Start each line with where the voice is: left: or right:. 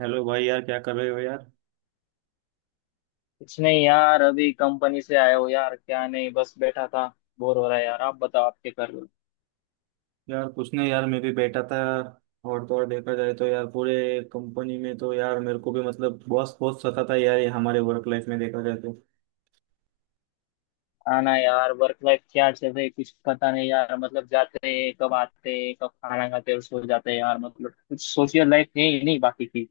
right: Hello भाई, यार क्या कर रहे हो यार।
left: कुछ नहीं यार, अभी कंपनी से आया हो यार। क्या नहीं, बस बैठा था। बोर हो रहा है यार। आप बताओ, आप क्या कर रहे हो?
right: यार कुछ नहीं यार, मैं भी बैठा था। और तो और, देखा जाए तो यार पूरे कंपनी में तो यार मेरे को भी मतलब बॉस बहुत सताता है यार, ये हमारे वर्क लाइफ में देखा जाए तो।
left: आना यार, वर्क लाइफ क्या चल रही है, कुछ पता नहीं यार। मतलब जाते हैं कब, आते हैं कब, खाना खाते हैं और सो जाते हैं यार। मतलब कुछ सोशल लाइफ है ही नहीं, बाकी की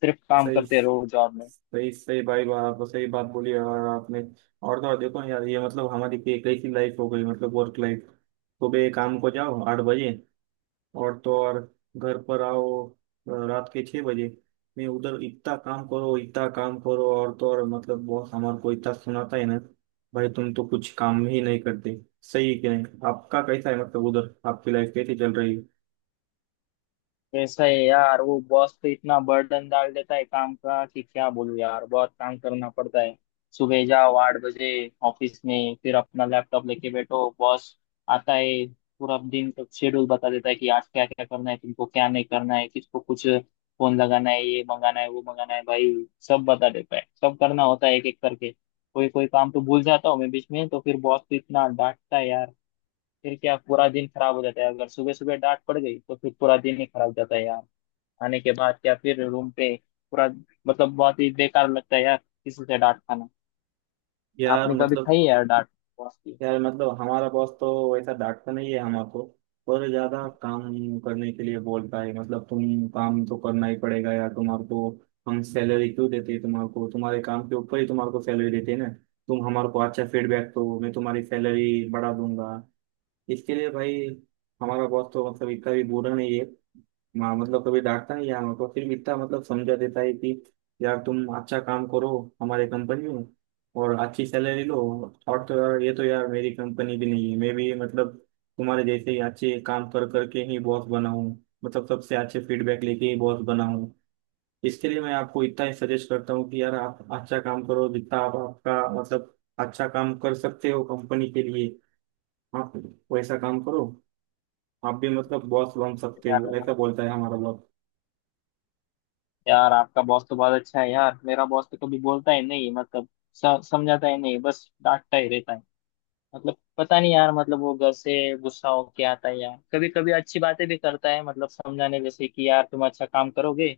left: सिर्फ काम
right: सही,
left: करते रहो जॉब में।
right: सही सही भाई, बात आपको सही बात बोली यार आपने। और तो और, देखो ना यार, ये मतलब हमारी एक ऐसी लाइफ हो गई, मतलब वर्क लाइफ। सुबह काम को जाओ 8 बजे, और तो और घर पर आओ रात के 6 बजे। मैं उधर, इतना काम करो, इतना काम करो, और तो और मतलब बॉस हमारे को इतना सुनाता है ना, भाई तुम तो कुछ काम ही नहीं करते। सही है कि नहीं? आपका कैसा है मतलब, उधर आपकी लाइफ कैसी चल रही है?
left: कैसा है यार, वो बॉस तो इतना बर्डन डाल देता है काम का कि क्या बोलूं यार, बहुत काम करना पड़ता है। सुबह जाओ आठ बजे ऑफिस में, फिर अपना लैपटॉप लेके बैठो, बॉस आता है, पूरा दिन का शेड्यूल बता देता है कि आज क्या क्या करना है, तुमको क्या नहीं करना है, किसको कुछ फोन लगाना है, ये मंगाना है, वो मंगाना है भाई। सब बता देता है, सब करना होता है एक एक करके। कोई कोई काम तो भूल जाता हूँ मैं बीच में, तो फिर बॉस तो इतना डांटता है यार। फिर क्या, पूरा दिन खराब हो जाता है, अगर सुबह सुबह डांट पड़ गई तो फिर पूरा दिन ही खराब जाता है यार। आने के बाद या फिर रूम पे पूरा मतलब बहुत ही बेकार लगता है यार, किसी से डांट खाना।
right: यार
left: आपने कभी
right: मतलब,
left: खाई है यार डांट बॉस की?
right: हमारा बॉस तो वैसा डांटता नहीं है हमारे, पर ज्यादा काम करने के लिए बोलता है। मतलब तुम काम तो करना ही पड़ेगा यार तुम्हारे को, हम सैलरी क्यों देते हैं तुम्हारे को? तुम्हारे काम के ऊपर ही तुम्हारे को सैलरी देते हैं ना। तुम हमारे को अच्छा फीडबैक दो, मैं तुम्हारी सैलरी बढ़ा दूंगा। इसके लिए भाई, हमारा बॉस तो मतलब इतना भी बुरा नहीं है। माँ मतलब, कभी डांटता नहीं है हमको, फिर भी इतना मतलब समझा देता है कि यार तुम अच्छा काम करो हमारे कंपनी में, और अच्छी सैलरी लो। और तो यार, ये तो यार मेरी कंपनी भी नहीं है, मैं भी मतलब तुम्हारे जैसे ही अच्छे काम कर करके ही बॉस बना हूँ, मतलब सबसे अच्छे फीडबैक लेके ही बॉस बना हूँ। इसके लिए मैं आपको इतना ही सजेस्ट करता हूँ कि यार आप अच्छा काम करो, जितना आप आपका मतलब अच्छा काम कर सकते हो कंपनी के लिए, आप वैसा काम करो, आप भी मतलब बॉस बन सकते
left: यार
right: हो, ऐसा बोलता है हमारा बॉस।
left: यार आपका बॉस तो बहुत अच्छा है यार, मेरा बॉस तो कभी बोलता ही नहीं, मतलब समझाता ही नहीं, बस डांटता ही रहता है। मतलब पता नहीं यार, मतलब वो घर से गुस्सा हो के आता है यार। कभी कभी अच्छी बातें भी करता है, मतलब समझाने जैसे कि यार तुम अच्छा काम करोगे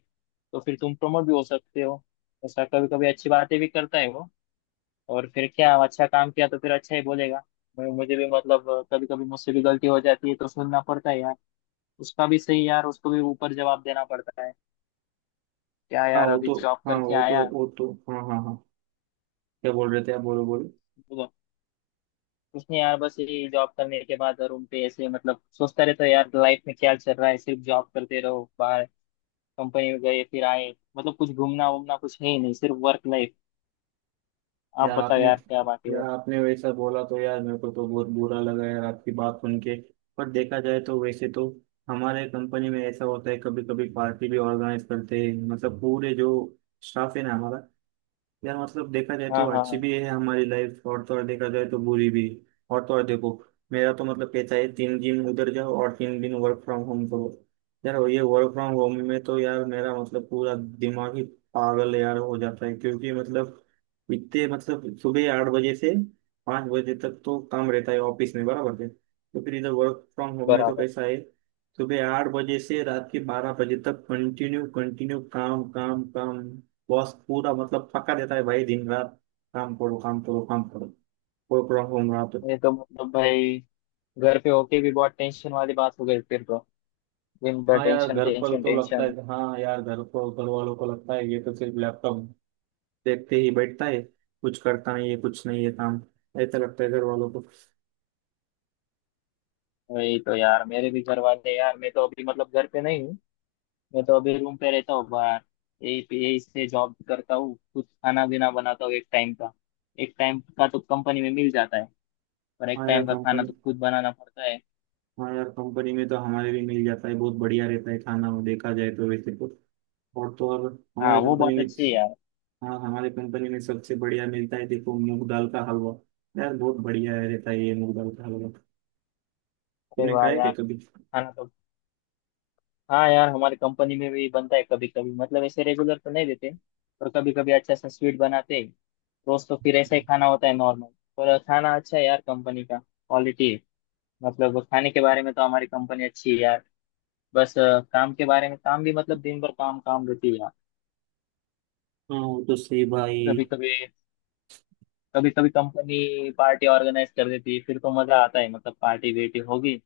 left: तो फिर तुम प्रमोट भी हो सकते हो, ऐसा कभी कभी अच्छी बातें भी करता है वो। और फिर क्या, अच्छा काम किया तो फिर अच्छा ही बोलेगा। मैं मुझे भी मतलब कभी कभी मुझसे भी गलती हो जाती है तो सुनना पड़ता है यार। उसका भी सही यार, उसको भी ऊपर जवाब देना पड़ता है क्या
right: हाँ
left: यार,
right: वो
left: अभी
right: तो,
left: जॉब
right: हाँ
left: करके
right: वो तो
left: आया।
right: वो तो हाँ हाँ हाँ। क्या बोल रहे थे आप? बोलो बोलो।
left: तो उसने यार, बस ये जॉब करने के बाद रूम पे ऐसे मतलब सोचता रहता है यार, लाइफ में क्या चल रहा है, सिर्फ जॉब करते रहो, बाहर कंपनी में गए फिर आए, मतलब कुछ घूमना वूमना कुछ है ही नहीं, सिर्फ वर्क लाइफ। आप
right: यार
left: बताओ
right: आपने
left: यार, क्या बात है
right: यार
left: और?
right: आपने वैसा बोला तो यार, मेरे को तो बहुत बुरा लगा यार आपकी बात सुन के। पर देखा जाए तो वैसे तो, हमारे कंपनी में ऐसा होता है, कभी कभी पार्टी भी ऑर्गेनाइज करते हैं, मतलब पूरे जो स्टाफ है ना हमारा। यार मतलब देखा जाए तो
left: हाँ हाँ
right: अच्छी
left: हाँ।
right: भी है हमारी लाइफ, और तो और देखा जाए तो बुरी भी। और तो और देखो, मेरा तो मतलब कहता है 3 दिन उधर जाओ और 3 दिन वर्क फ्रॉम होम करो। यार ये वर्क फ्रॉम होम में तो यार मेरा मतलब पूरा दिमाग ही पागल यार हो जाता है, क्योंकि मतलब इतने मतलब, सुबह 8 बजे से 5 बजे तक तो काम रहता है ऑफिस में, बराबर है, तो फिर इधर वर्क फ्रॉम होम में तो
left: बराबर।
right: कैसा है? सुबह आठ बजे से रात के 12 बजे तक, कंटिन्यू कंटिन्यू काम काम काम। बॉस पूरा मतलब पक्का देता है भाई, दिन रात काम करो, काम करो, काम करो। कोई प्रॉब्लम रहा तो।
left: ये तो मतलब भाई घर पे होके भी बहुत टेंशन वाली बात हो गई, फिर तो दिन भर टेंशन टेंशन टेंशन।
right: हाँ यार, घर पर घर वालों को लगता है ये तो सिर्फ लैपटॉप देखते ही बैठता है, कुछ करता नहीं है, कुछ नहीं है काम, ऐसा लगता है घर वालों को।
left: वही तो यार, मेरे भी घर वाले यार, मैं तो अभी मतलब घर पे नहीं हूँ, मैं तो अभी रूम पे रहता हूँ बाहर। यही से जॉब करता हूँ, कुछ खाना पीना बनाता हूँ एक टाइम का। एक टाइम का तो कंपनी में मिल जाता है, पर एक
right: हाँ यार
left: टाइम का खाना
right: कंपनी
left: तो खुद बनाना पड़ता है।
right: हाँ यार कंपनी में तो हमारे भी मिल जाता है, बहुत बढ़िया रहता है खाना वो, देखा जाए तो वैसे तो। और तो और
left: हाँ,
right: हमारे
left: वो
right: कंपनी
left: बात
right: में,
left: अच्छी है यार।
right: हाँ हमारे कंपनी में सबसे बढ़िया मिलता है देखो, मूंग दाल का हलवा, यार बहुत बढ़िया रहता है ये मूंग दाल का हलवा।
left: अरे
right: तुमने
left: वाह
right: खाया क्या
left: यार।
right: कभी?
left: खाना तो हाँ यार, हमारी कंपनी में भी बनता है कभी कभी, मतलब ऐसे रेगुलर तो नहीं देते, पर कभी कभी अच्छा सा स्वीट बनाते हैं। रोज तो फिर ऐसा ही खाना होता है नॉर्मल। पर खाना अच्छा है यार, कंपनी का क्वालिटी है। मतलब खाने के बारे में तो हमारी कंपनी अच्छी है यार। बस काम के बारे में, काम भी मतलब दिन भर काम काम रहती है यार।
right: हाँ वो तो सही भाई।
left: कभी कभी कभी कभी कंपनी पार्टी ऑर्गेनाइज कर देती है फिर तो मजा आता है, मतलब पार्टी बेटी होगी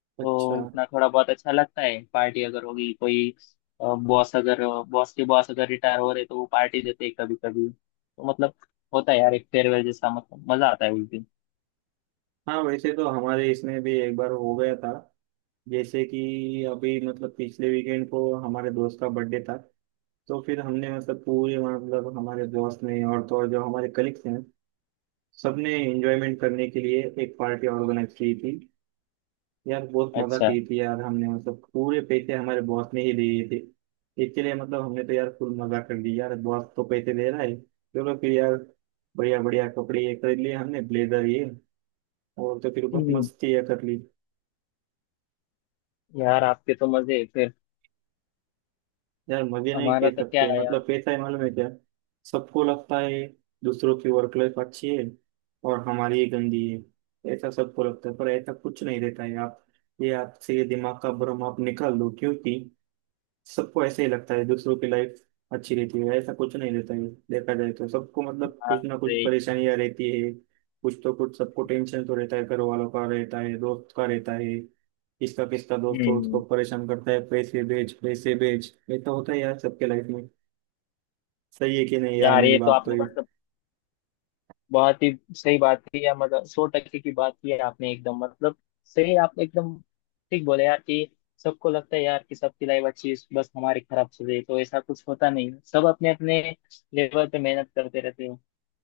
left: तो
right: अच्छा,
left: उतना थोड़ा बहुत अच्छा लगता है, पार्टी अगर होगी कोई। बॉस अगर बॉस के बॉस अगर रिटायर हो रहे तो वो पार्टी देते हैं कभी कभी, तो मतलब होता है यार एक फेयरवेल जैसा, मतलब मजा आता है उस दिन।
right: हाँ वैसे तो हमारे इसमें भी एक बार हो गया था। जैसे कि अभी मतलब पिछले वीकेंड को हमारे दोस्त का बर्थडे था, तो फिर हमने मतलब पूरे, मतलब हमारे दोस्त ने और तो और जो हमारे कलीग्स हैं, सबने एंजॉयमेंट करने के लिए एक पार्टी ऑर्गेनाइज की थी। यार बहुत मजा
left: अच्छा।
right: की थी यार हमने, मतलब पूरे पैसे हमारे बॉस ने ही दिए थे। इसके लिए मतलब हमने तो यार फुल मजा कर दी यार, बॉस तो पैसे दे रहा है, चलो फिर यार बढ़िया बढ़िया कपड़े ये खरीद लिए हमने, ब्लेजर ये, और तो फिर बहुत
left: हम्म,
right: मस्ती ये कर ली।
left: यार आपके तो मजे हैं फिर।
right: यार मजे नहीं
left: हमारा
right: कह
left: तो क्या
right: सकते,
left: है यार।
right: मतलब पैसा है मालूम है क्या? सबको लगता है दूसरों की वर्क लाइफ अच्छी है और हमारी ही गंदी है, ऐसा सबको लगता है, पर ऐसा कुछ नहीं रहता है आप, ये आपसे ये दिमाग का भ्रम आप निकाल दो, क्योंकि सबको ऐसे ही लगता है दूसरों की लाइफ अच्छी रहती है, ऐसा कुछ नहीं रहता है। देखा जाए तो सबको मतलब
left: हाँ,
right: कुछ ना कुछ
left: अरे।
right: परेशानियां रहती है, कुछ तो कुछ सबको टेंशन तो रहता है, घर वालों का रहता है, दोस्त का रहता है, किसका किसका दोस्त हो उसको
left: हम्म।
right: परेशान करता है, पैसे भेज पैसे भेज, ये तो होता है यार सबके लाइफ में। सही है कि नहीं यार
left: यार
right: मेरी
left: ये तो
right: बात तो
left: आपने
right: ये?
left: मतलब बहुत ही सही बात की है, मतलब सौ टक्के की बात की है आपने एकदम, मतलब सही, आप एकदम ठीक बोले यार कि सबको लगता है यार कि सबकी लाइफ अच्छी है, बस हमारी खराब चल रही है, तो ऐसा कुछ होता नहीं है। सब अपने अपने लेवल पे मेहनत करते रहते हैं।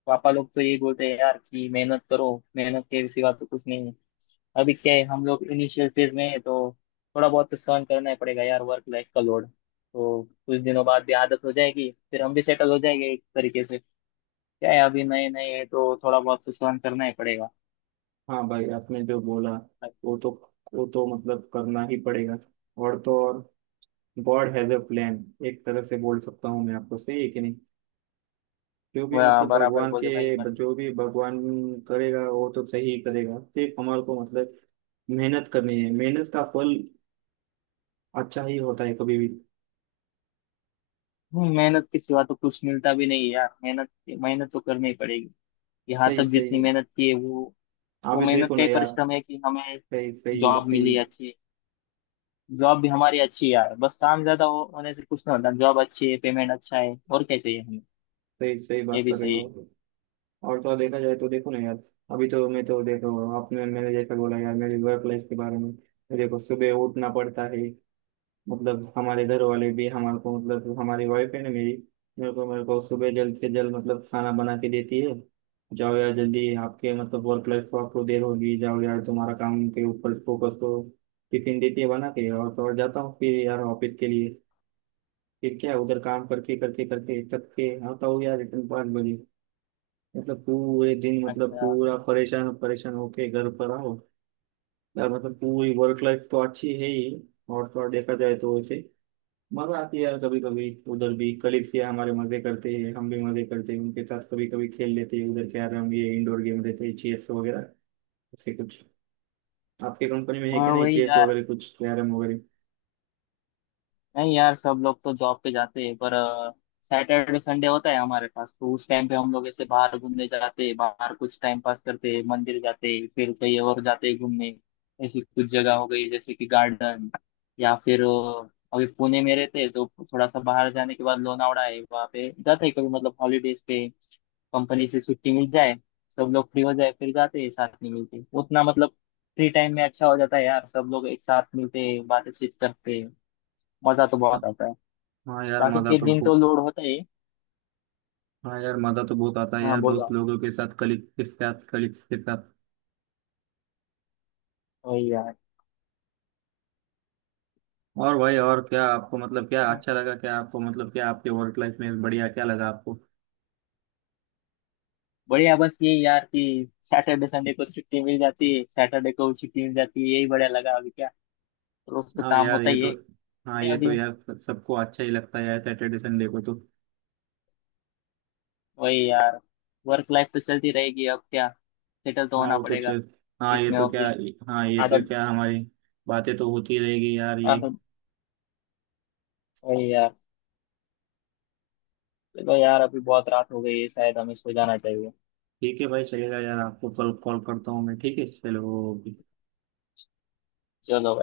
left: पापा लोग तो यही बोलते हैं यार कि मेहनत करो, मेहनत के सिवा तो कुछ नहीं है। अभी क्या है, हम लोग इनिशियल फेज में है तो थोड़ा बहुत तो सहन करना ही पड़ेगा यार वर्क लाइफ का लोड। तो कुछ दिनों बाद भी आदत हो जाएगी, फिर हम भी सेटल हो जाएंगे एक तरीके से। क्या है, अभी नए नए है तो थोड़ा बहुत तो सहन करना ही पड़ेगा।
right: हाँ भाई आपने जो बोला, वो तो, वो तो मतलब करना ही पड़ेगा। और तो और गॉड हैज अ प्लान, एक तरह से बोल सकता हूँ मैं आपको, सही है कि नहीं? जो भी
left: वह
right: मतलब
left: बराबर
right: भगवान के,
left: बोले भाई मत।
right: जो भी भगवान करेगा वो तो सही करेगा, सिर्फ हमारे को मतलब मेहनत करनी है, मेहनत का फल अच्छा ही होता है कभी भी।
left: मेहनत के सिवा तो कुछ मिलता भी नहीं है यार, मेहनत मेहनत तो करनी ही पड़ेगी। यहाँ तक
right: सही, सही
left: जितनी
right: है,
left: मेहनत की है वो
right: आप
left: वो
right: भी
left: मेहनत
right: देखो
left: का
right: ना
left: ही
right: यार,
left: परिश्रम है कि हमें
right: सही सही है,
left: जॉब
right: सही,
left: मिली अच्छी। जॉब भी हमारी अच्छी है यार, बस काम ज्यादा होने से कुछ नहीं होता, जॉब अच्छी है, पेमेंट अच्छा है, और क्या चाहिए हमें।
right: सही सही
left: ये
right: बात
left: भी
right: कर रहे
left: सही
right: हो।
left: है।
right: और तो और, देखा जाए तो देखो ना यार, अभी तो मैं तो देखो, आपने मैंने जैसा बोला यार मेरी वर्क लाइफ के बारे में, देखो सुबह उठना पड़ता है, मतलब हमारे घर वाले भी हमारे को, मतलब हमारी वाइफ है ना मेरी, मेरे को सुबह जल्द से जल्द मतलब खाना बना के देती है। जाओ यार जल्दी, आपके मतलब वर्क लाइफ को आपको देर होगी, जाओ यार तुम्हारा काम के ऊपर फोकस करो। टिफिन देती है बना के, और तो और जाता हूँ फिर यार ऑफिस के लिए। फिर क्या उधर काम करके करके करके थक के आता हूँ यार रिटर्न 5 बजे। मतलब पूरे दिन, मतलब
left: अच्छा।
right: पूरा परेशान परेशान होके घर पर आओ। यार मतलब पूरी वर्क लाइफ तो अच्छी है ही, और तो और देखा जाए तो वैसे मजा आती है यार कभी कभी उधर भी, कलीग्स ये हमारे मजे करते हैं, हम भी मजे करते हैं उनके साथ, कभी कभी खेल लेते हैं उधर कैरम ये, इंडोर गेम रहते हैं चेस वगैरह, ऐसे कुछ आपके कंपनी में है
left: हाँ।
right: क्या नहीं,
left: वही
right: चेस
left: यार।
right: वगैरह कुछ, कैरम वगैरह?
left: नहीं यार, सब लोग तो जॉब पे जाते हैं, पर सैटरडे संडे होता है हमारे पास, तो उस टाइम पे हम लोग ऐसे बाहर घूमने जाते हैं, बाहर कुछ टाइम पास करते हैं, मंदिर जाते हैं, फिर कहीं और जाते हैं घूमने। ऐसी कुछ जगह हो गई जैसे कि गार्डन, या फिर अभी पुणे में रहते हैं तो थोड़ा सा बाहर जाने के बाद लोनावड़ा है, वहाँ पे जाते हैं कभी, मतलब हॉलीडेज पे, कंपनी से छुट्टी मिल जाए, सब लोग फ्री हो जाए फिर जाते हैं साथ में, मिलते उतना मतलब। फ्री टाइम में अच्छा हो जाता है यार, सब लोग एक साथ मिलते हैं, बातचीत करते हैं, मजा तो
right: हाँ।
left: बहुत आता है।
right: हाँ यार
left: बाकी
right: मजा
left: के
right: तो
left: दिन तो
right: बहुत
left: लोड होता ही है।
right: हाँ यार मजा तो बहुत आता है
left: हाँ
right: यार
left: बोलो
right: दोस्त
left: आप।
right: लोगों के साथ, कलीग के साथ, कलीग्स के साथ।
left: वही यार।
right: और भाई और क्या आपको मतलब क्या अच्छा लगा, क्या आपको मतलब क्या आपके वर्क लाइफ में बढ़िया क्या लगा आपको?
left: बढ़िया बस ये यार कि सैटरडे संडे को छुट्टी मिल जाती है, सैटरडे को छुट्टी मिल जाती है, यही बढ़िया लगा अभी, क्या रोज तो
right: हाँ
left: काम
right: यार
left: होता
right: ये
left: ही
right: तो
left: है।
right: हाँ
left: है
right: ये तो
left: अभी।
right: यार सबको अच्छा ही लगता है यार सैटरडे संडे को तो।
left: वही यार। वर्क लाइफ तो चलती रहेगी, अब क्या, सेटल तो
right: हाँ
left: होना
right: वो तो
left: पड़ेगा
right: चल हाँ ये
left: इसमें
right: तो क्या
left: अभी।
right: हाँ ये तो
left: आदत
right: क्या, हमारी बातें तो होती रहेगी यार ये।
left: आदत, वही यार। चलो यार, अभी बहुत रात हो गई है, शायद हमें सो जाना चाहिए।
right: ठीक है भाई, चलेगा यार, आपको कल कॉल करता हूँ मैं, ठीक है चलो, ओके।
left: चलो।